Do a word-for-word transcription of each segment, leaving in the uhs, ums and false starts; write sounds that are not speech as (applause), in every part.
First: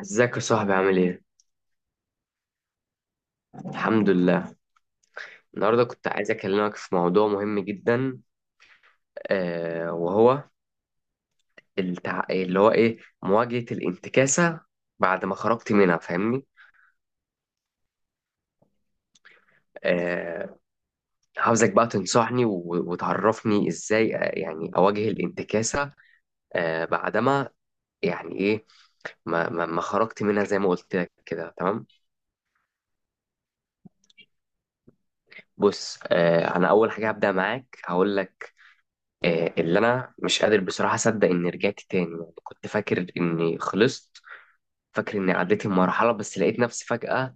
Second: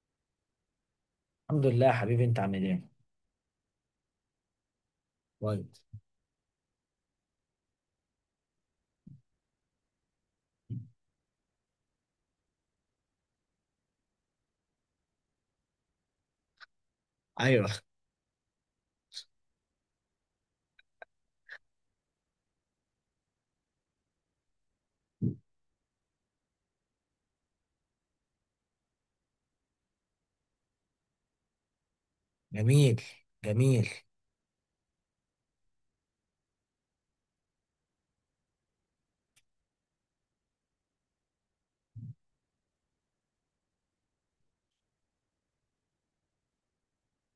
ازيك يا صاحبي عامل ايه؟ الحمد لله يا حبيبي، انت عامل ايه؟ الحمد لله. كويس. النهارده كنت عايز اكلمك في موضوع مهم جدا. آه وهو التع... اللي هو ايه، مواجهة الانتكاسة بعد ما خرجت منها، فاهمني؟ ايوه. آه. عاوزك بقى تنصحني و... وتعرفني ازاي، آه، يعني اواجه الانتكاسة. آه بعدما، يعني ايه، ما... ما... ما خرجت منها زي ما قلت لك كده، تمام؟ جميل، جميل. بص، آه انا اول حاجة هبدأ معاك هقول لك، اللي انا مش قادر بصراحة اصدق اني رجعت تاني. يعني كنت فاكر اني خلصت، فاكر إني عديت المرحلة، بس لقيت نفسي فجأة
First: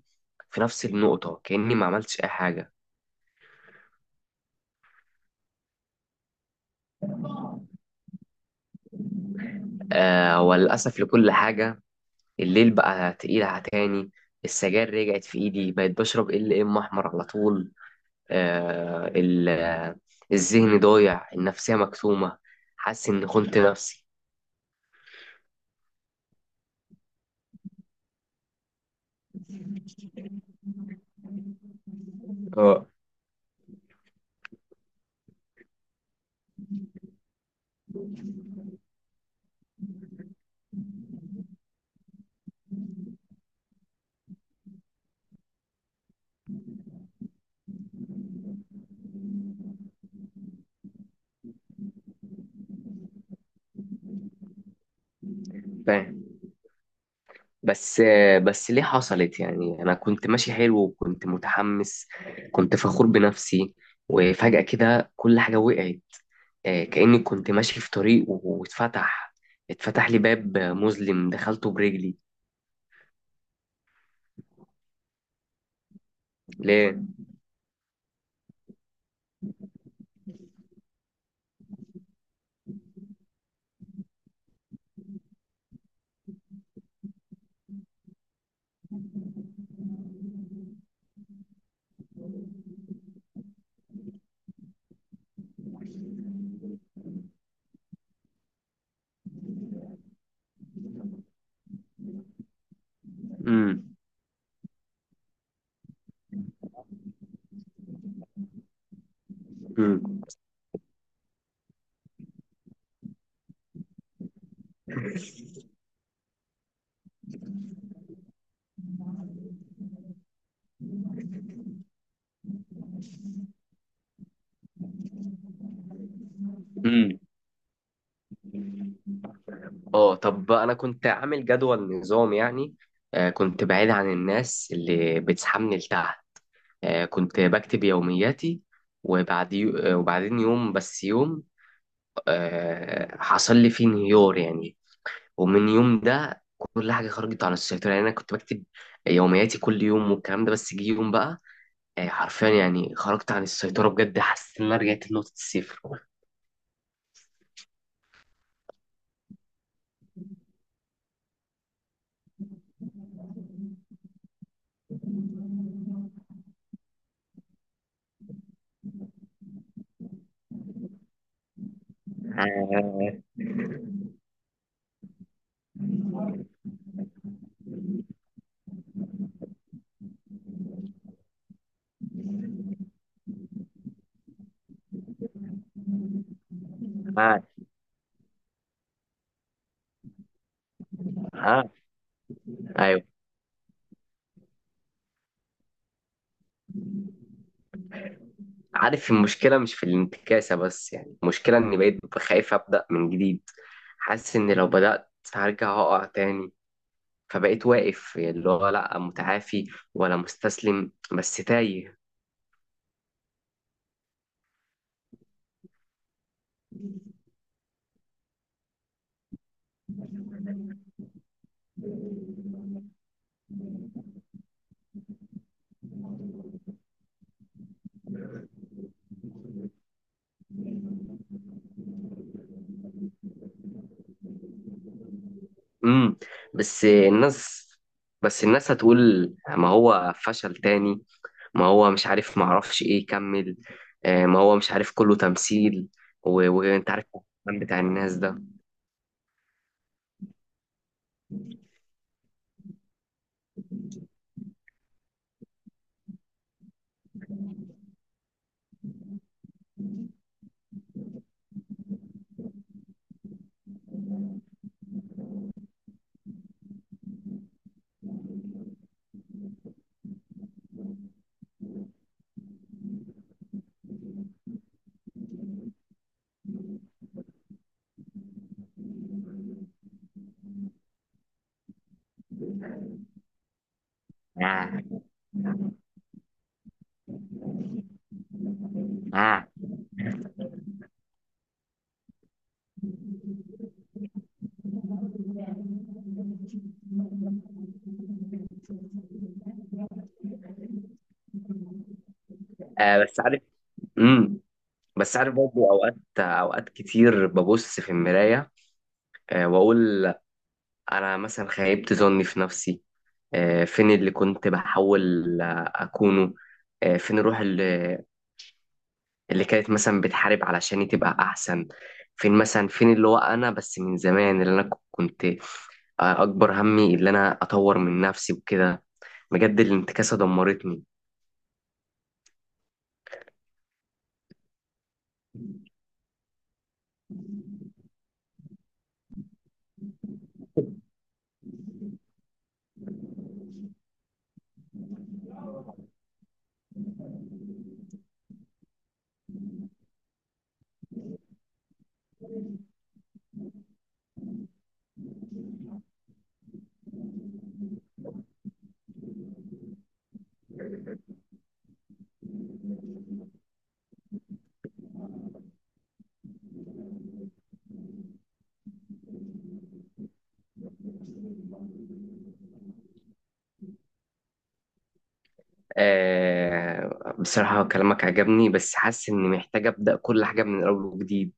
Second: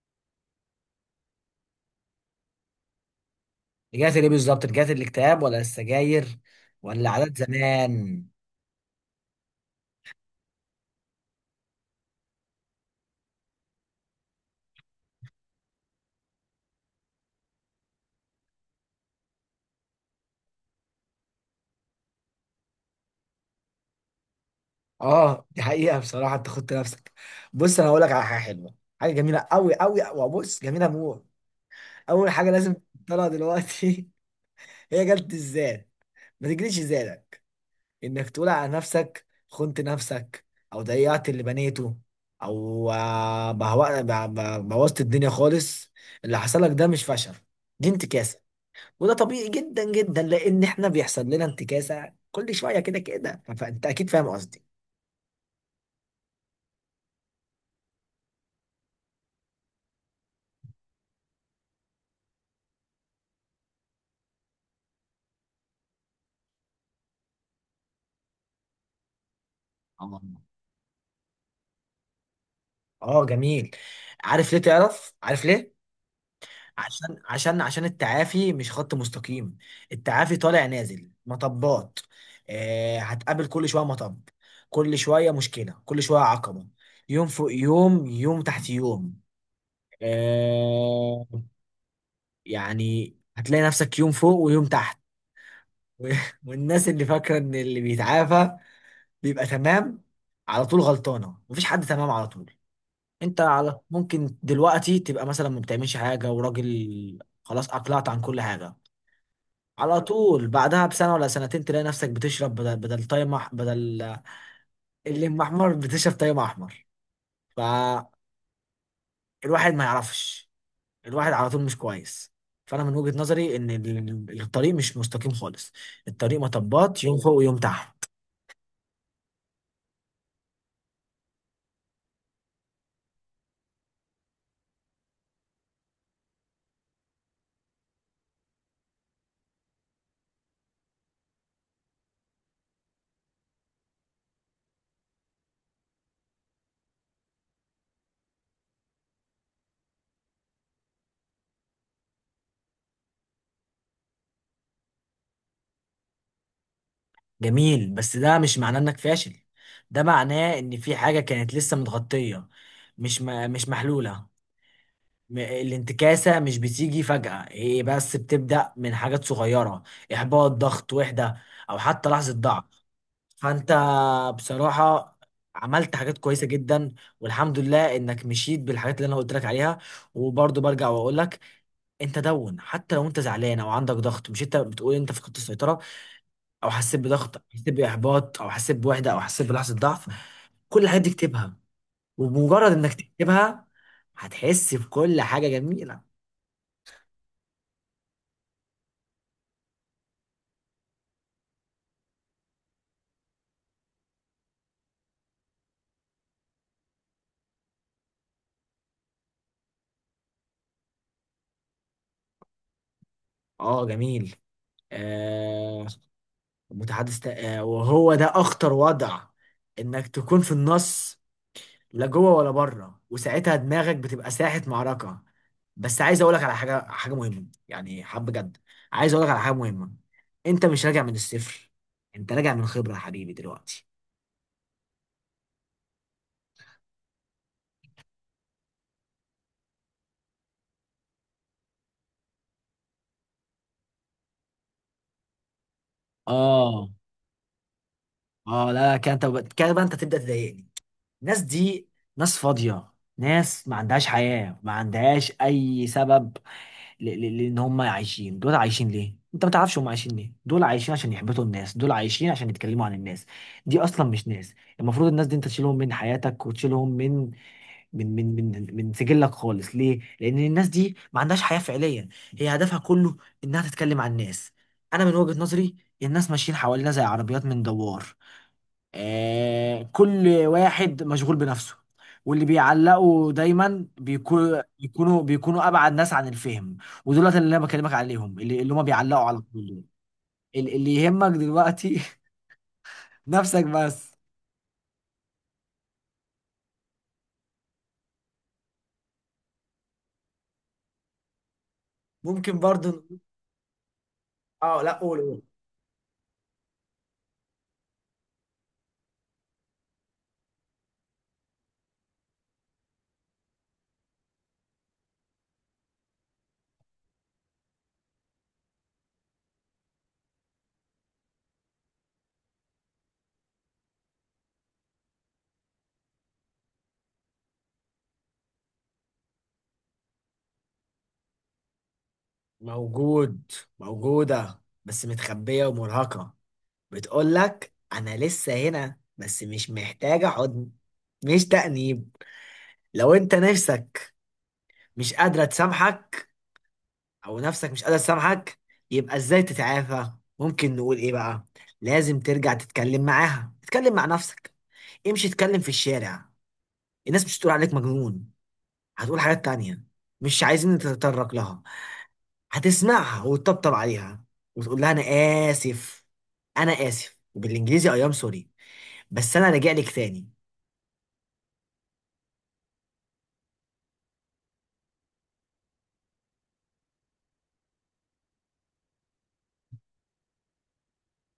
في نفس النقطة كأني ما عملتش أي حاجة. رجعت ليه بالظبط؟ رجعت الاكتئاب ولا السجاير ولا عادات زمان؟ آه وللأسف لكل حاجة. الليل بقى تقيل على تاني، السجاير رجعت في إيدي، بقيت بشرب ال ام أحمر على طول. آه ال- آه، الذهن ضايع، النفسية مكتومة، حاسس إني خنت نفسي. اه دي حقيقة، بصراحة انت خدت نفسك. بص انا هقول لك على حاجة حلوة، حاجة جميلة قوي قوي، وبص جميلة موت. اول حاجة لازم اه. تطلع دلوقتي (laughs) هي جلد الذات. ما تجريش الزيادة انك تقول على نفسك خنت نفسك، او ضيعت اللي بنيته، او آه، بهو- ب- ب- بوظت الدنيا خالص. اللي حصل لك ده مش فشل، دي انتكاسة. وده طبيعي جدا جدا، لان احنا بيحصل لنا انتكاسة كل شوية كده كده. فانت اكيد فاهم قصدي. فاهم. بس آه بس ليه حصلت؟ يعني أنا كنت ماشي حلو وكنت متحمس، كنت فخور بنفسي، وفجأة كده كل حاجة وقعت. آه، كأني كنت ماشي في طريق و- واتفتح، اتفتح لي اه. باب مظلم دخلته برجلي. اه جميل. عارف ليه؟ تعرف عارف ليه؟ ليه؟ عشان عشان عشان التعافي مش خط مستقيم. التعافي طالع نازل مطبات. آه، هتقابل كل شويه مطب، كل شويه مشكله، كل شويه عقبه. يوم فوق يوم، يوم تحت يوم. آه. يعني هتلاقي نفسك يوم فوق ويوم تحت. (laughs) والناس اللي فاكره ان اللي بيتعافى بيبقى تمام على طول غلطانه. مفيش حد تمام على طول. انت على امم. ممكن دلوقتي تبقى مثلا ما بتعملش حاجه وراجل، خلاص اقلعت عن كل حاجه، على امم. طول بعدها بسنة ولا سنتين تلاقي نفسك بتشرب بدل بدل تايم أح- بدل الليمون احمر (laughs) بتشرب تايم احمر. فالواحد ما يعرفش. الواحد على طول مش كويس. فانا من وجهة نظري ان ال- الطريق مش مستقيم خالص. الطريق مطبات، يوم امم. فوق ويوم تحت. اه، طب بقى انا كنت عامل جدول نظام يعني. آه، كنت بعيد عن الناس اللي بتسحبني لتحت، آه، كنت بكتب يومياتي، وبعد يو- آه، وبعدين يوم بس يوم آه، حصل لي فيه انهيار يعني، ومن يوم ده كل حاجة خرجت عن السيطرة. يعني أنا كنت بكتب يومياتي كل يوم والكلام ده، بس جه يوم بقى آه، حرفيا يعني خرجت عن السيطرة بجد، حسيت إن أنا رجعت لنقطة الصفر. جميل، بس ده مش معناه انك فاشل. ده معناه ان في حاجة كانت لسه متغطية، مش م- مش محلولة. م- الانتكاسة مش بتيجي فجأة، هي بس بتبدأ من حاجات صغيرة: إحباط، ضغط، وحدة، أو حتى لحظة ضعف. آه. فأنت بصراحة عملت حاجات كويسة جدا، والحمد لله إنك مشيت بالحاجات اللي أنا قلت لك عليها. وبرضه برجع وأقول لك، أنت دون حتى لو أنت زعلان أو عندك ضغط، مش أنت بتقول أنت فقدت السيطرة أو حسيت بضغط آه. أو حسيت بإحباط أو حسيت بوحدة أو حسيت بلحظة ضعف، كل الحاجات دي اكتبها. آه. وبمجرد إنك أيوه. تكتبها هتحس بكل حاجة جميلة. عارف المشكلة مش في الانتكاسة بس، يعني المشكلة إني بقيت خايف أبدأ من جديد، حاسس إن لو بدأت هرجع أقع تاني، فبقيت واقف، اللي هو لأ متعافي ولا مستسلم، بس تايه. اه جميل. آه. متحدث تا- آه وهو ده اخطر وضع، انك تكون في النص، لا جوه ولا بره، وساعتها دماغك بتبقى ساحة معركة. بس عايز اقولك على حاجة، حاجة مهمة يعني، حب جد. عايز اقولك على حاجة مهمة، انت مش راجع من الصفر، انت راجع من خبرة يا حبيبي دلوقتي. امم. بس الناس بس الناس هتقول ما هو فشل تاني، ما هو مش عارف، ما اعرفش ايه يكمل. آه، ما هو مش عارف كله تمثيل. و- اه. وانت عارف الكلام بتاع الناس ده. اه لا كده، انت كده بقى انت تبدأ تضايقني. الناس دي ناس فاضية، ناس ما عندهاش حياة، ما عندهاش أي سبب. ل- ل- لان هم عايشين. دول عايشين ليه انت ما تعرفش؟ هم عايشين ليه؟ دول عايشين عشان يحبطوا الناس، دول عايشين عشان يتكلموا عن الناس. دي اصلا مش ناس. المفروض الناس دي انت تشيلهم من حياتك وتشيلهم من من من من من سجلك خالص. ليه؟ لان الناس دي ما عندهاش حياة فعليا. هي هدفها كله انها تتكلم عن الناس. انا من وجهة نظري الناس ماشيين حوالينا زي عربيات من دوار، آه، كل واحد مشغول بنفسه. واللي بيعلقوا دايما بيكون آه. بيكونوا بيكونوا ابعد ناس عن الفهم. ودولت اللي انا بكلمك عليهم، اللي اللي هم بيعلقوا على آه. طول دول. ال- اللي يهمك دلوقتي (laughs) نفسك بس. ممكن برضو آه نقول- بس عارف. امم. اه لا بس قول عارف قول. برضه اوقات، اوقات كتير ببص في المراية آه واقول انا مثلا خيبت ظني في نفسي. آه فين اللي كنت بحاول آه، اكونه؟ آه فين الروح اللي اللي كانت مثلا بتحارب علشان تبقى احسن؟ فين مثلا، فين اللي هو انا بس من زمان؟ اللي انا كنت اكبر همي اللي انا اطور من نفسي وكده. بجد الانتكاسه دمرتني. موجود، موجودة بس متخبية ومرهقة. بتقول لك انا لسه هنا بس مش محتاجة حضن، مش تأنيب. لو انت نفسك مش قادرة تسامحك، او نفسك مش قادر تسامحك، يبقى ازاي تتعافى؟ ممكن نقول ايه بقى؟ لازم ترجع تتكلم معاها. اتكلم مع نفسك، امشي اتكلم في الشارع. الناس مش هتقول عليك مجنون، هتقول حاجات تانية مش عايزين نتطرق لها. هتسمعها وتطبطب عليها وتقول لها انا اسف. انا اسف، وبالانجليزي اي ام سوري. بس انا راجع لك تاني. أه بصراحه كلامك عجبني، بس حاسس اني محتاج ابدا كل حاجه من الاول وجديد.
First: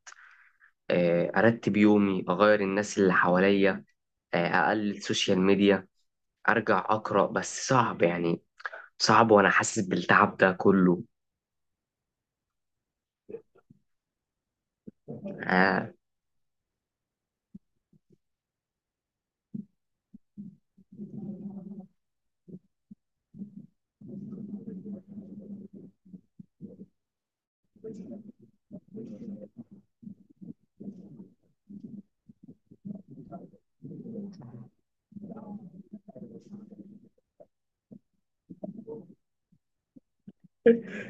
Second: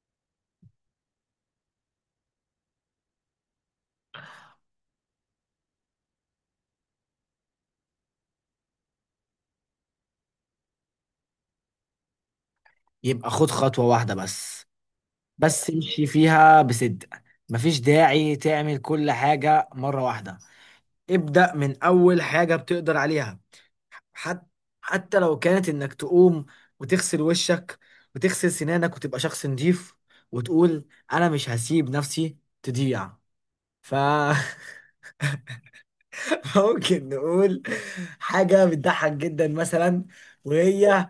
أه ارتب يومي، اغير الناس اللي حواليا، أه اقلل السوشيال ميديا، ارجع اقرا، بس صعب يعني. صعب وانا حاسس بالتعب ده كله. يبقى خد خطوة واحدة بس، بس أه. امشي فيها بصدق. مفيش داعي تعمل كل حاجة مرة واحدة. ابدأ من أول حاجة بتقدر عليها، حتى حتى لو كانت إنك تقوم وتغسل وشك وتغسل سنانك وتبقى شخص نظيف، وتقول أنا مش هسيب نفسي تضيع. ف (laughs) ممكن نقول حاجة بتضحك جدا مثلا، وهي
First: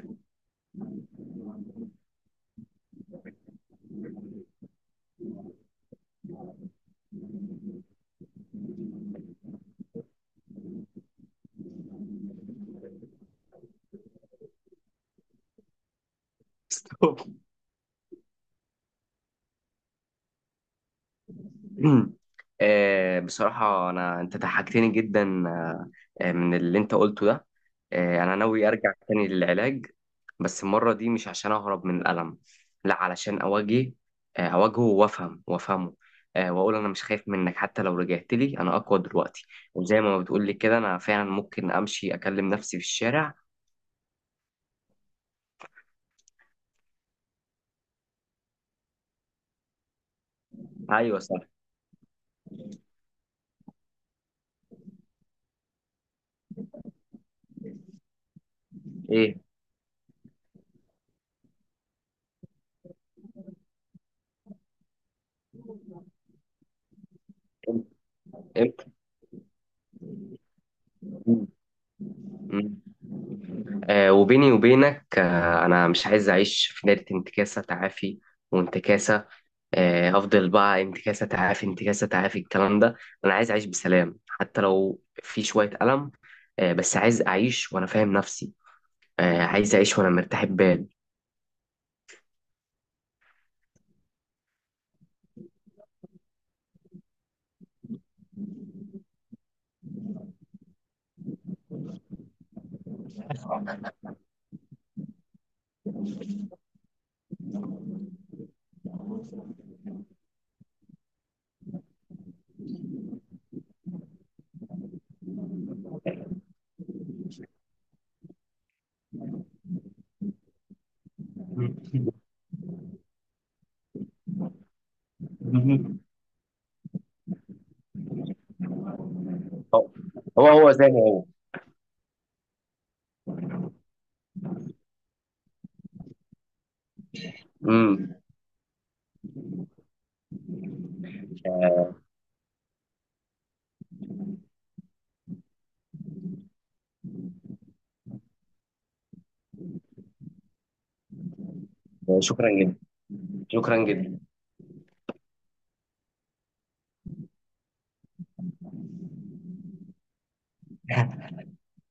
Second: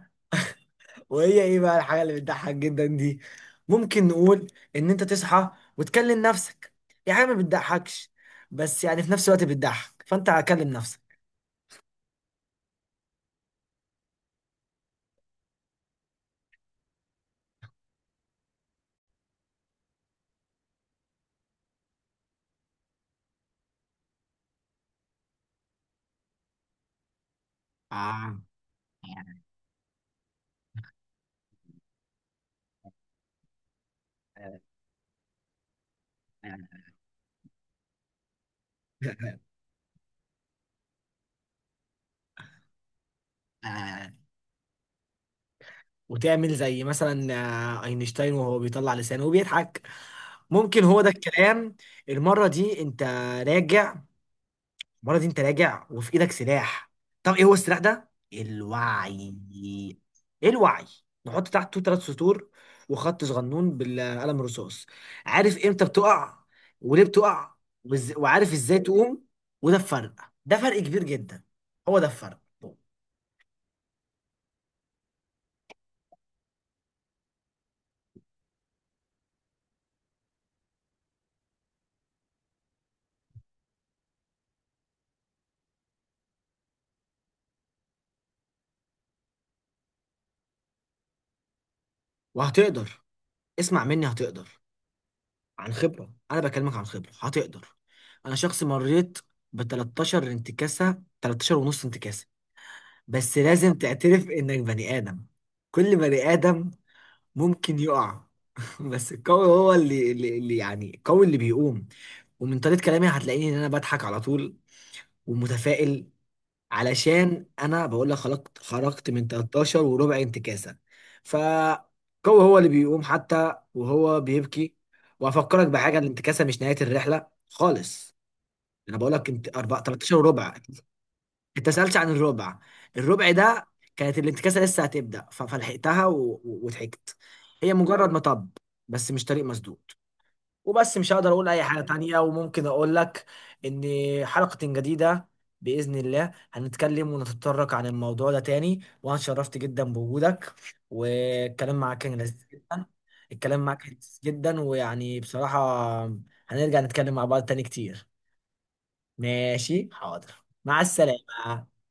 وهي إيه بقى الحاجة اللي بتضحك جدا دي؟ ممكن نقول إن أنت تصحى وتكلم نفسك. يعني حاجة ما بتضحكش، بس يعني في نفس الوقت بتضحك. فأنت هكلم نفسك. (laughs) (clears throat) آه، بصراحة أنا أنت ضحكتني جدا، آه، آه، من اللي أنت قلته ده. آه، أنا آه. ناوي أرجع تاني للعلاج، بس المرة دي مش عشان أهرب من الألم، لا، علشان أواجه. آه، أواجهه وأفهم وأفهمه، آه، وأقول أنا مش خايف منك، حتى لو رجعت لي أنا أقوى دلوقتي. وزي ما بتقول لي كده أنا فعلا ممكن أمشي أكلم نفسي في الشارع. آه، وتعمل زي مثلا آه، اينشتاين وهو بيطلع لسانه وبيضحك. ممكن هو ده أيوة، صح. الكلام. المرة دي انت راجع. المرة دي انت راجع وفي ايدك سلاح. طب ايه هو السلاح ده؟ الوعي. إيه. ايه الوعي؟ نحط تحته ثلاث سطور وخط صغنون بالقلم الرصاص. عارف امتى بتقع وليه بتقع، وإز- وعارف ازاي إمتى. تقوم. وده الفرق، ده فرق كبير جدا، هو ده الفرق. مم. آه وبيني وبينك آه أنا مش عايز أعيش في دايرة انتكاسة تعافي وانتكاسة. آه أفضل بقى انتكاسة تعافي انتكاسة تعافي الكلام ده. أنا عايز أعيش بسلام حتى لو في شوية ألم، آه بس عايز أعيش وأنا فاهم نفسي، آه عايز أعيش وأنا مرتاح البال. وهتقدر، اسمع مني هتقدر. عن خبرة، أنا بكلمك عن خبرة، هتقدر. أنا شخص مريت ب تلتاشر انتكاسة، تلتاشر ونص انتكاسة. بس لازم تعترف إنك بني آدم، كل بني آدم ممكن يقع. (laughs) بس القوي هو اللي, اللي, اللي يعني القوي اللي بيقوم. ومن طريقة كلامي هتلاقيني إن أنا بضحك على طول ومتفائل، علشان انا بقول لك خرجت خرجت من تلتاشر وربع انتكاسه. فهو هو اللي بيقوم حتى وهو بيبكي. وافكرك بحاجه، مم. الانتكاسه مش نهايه الرحله خالص. انا بقول لك انت أربعة- تلتاشر هو وربع. هو زي ما هو. انت سالتش عن الربع. الربع ده كانت الانتكاسه لسه هتبدا ف- فلحقتها و- و- وضحكت. هي مجرد مم. مطب، بس مش طريق مسدود. وبس مش هقدر اقول اي حاجه تانية، وممكن اقول لك ان حلقه جديده باذن الله هنتكلم ونتطرق عن الموضوع ده تاني. وانا اتشرفت جدا بوجودك، والكلام معاك كان لذيذ شكرا جدا. جدا. الكلام معاك شكرا كان جدا. لذيذ جدا، ويعني بصراحه هنرجع نتكلم مع بعض تاني كتير. ماشي، حاضر. مع السلامه.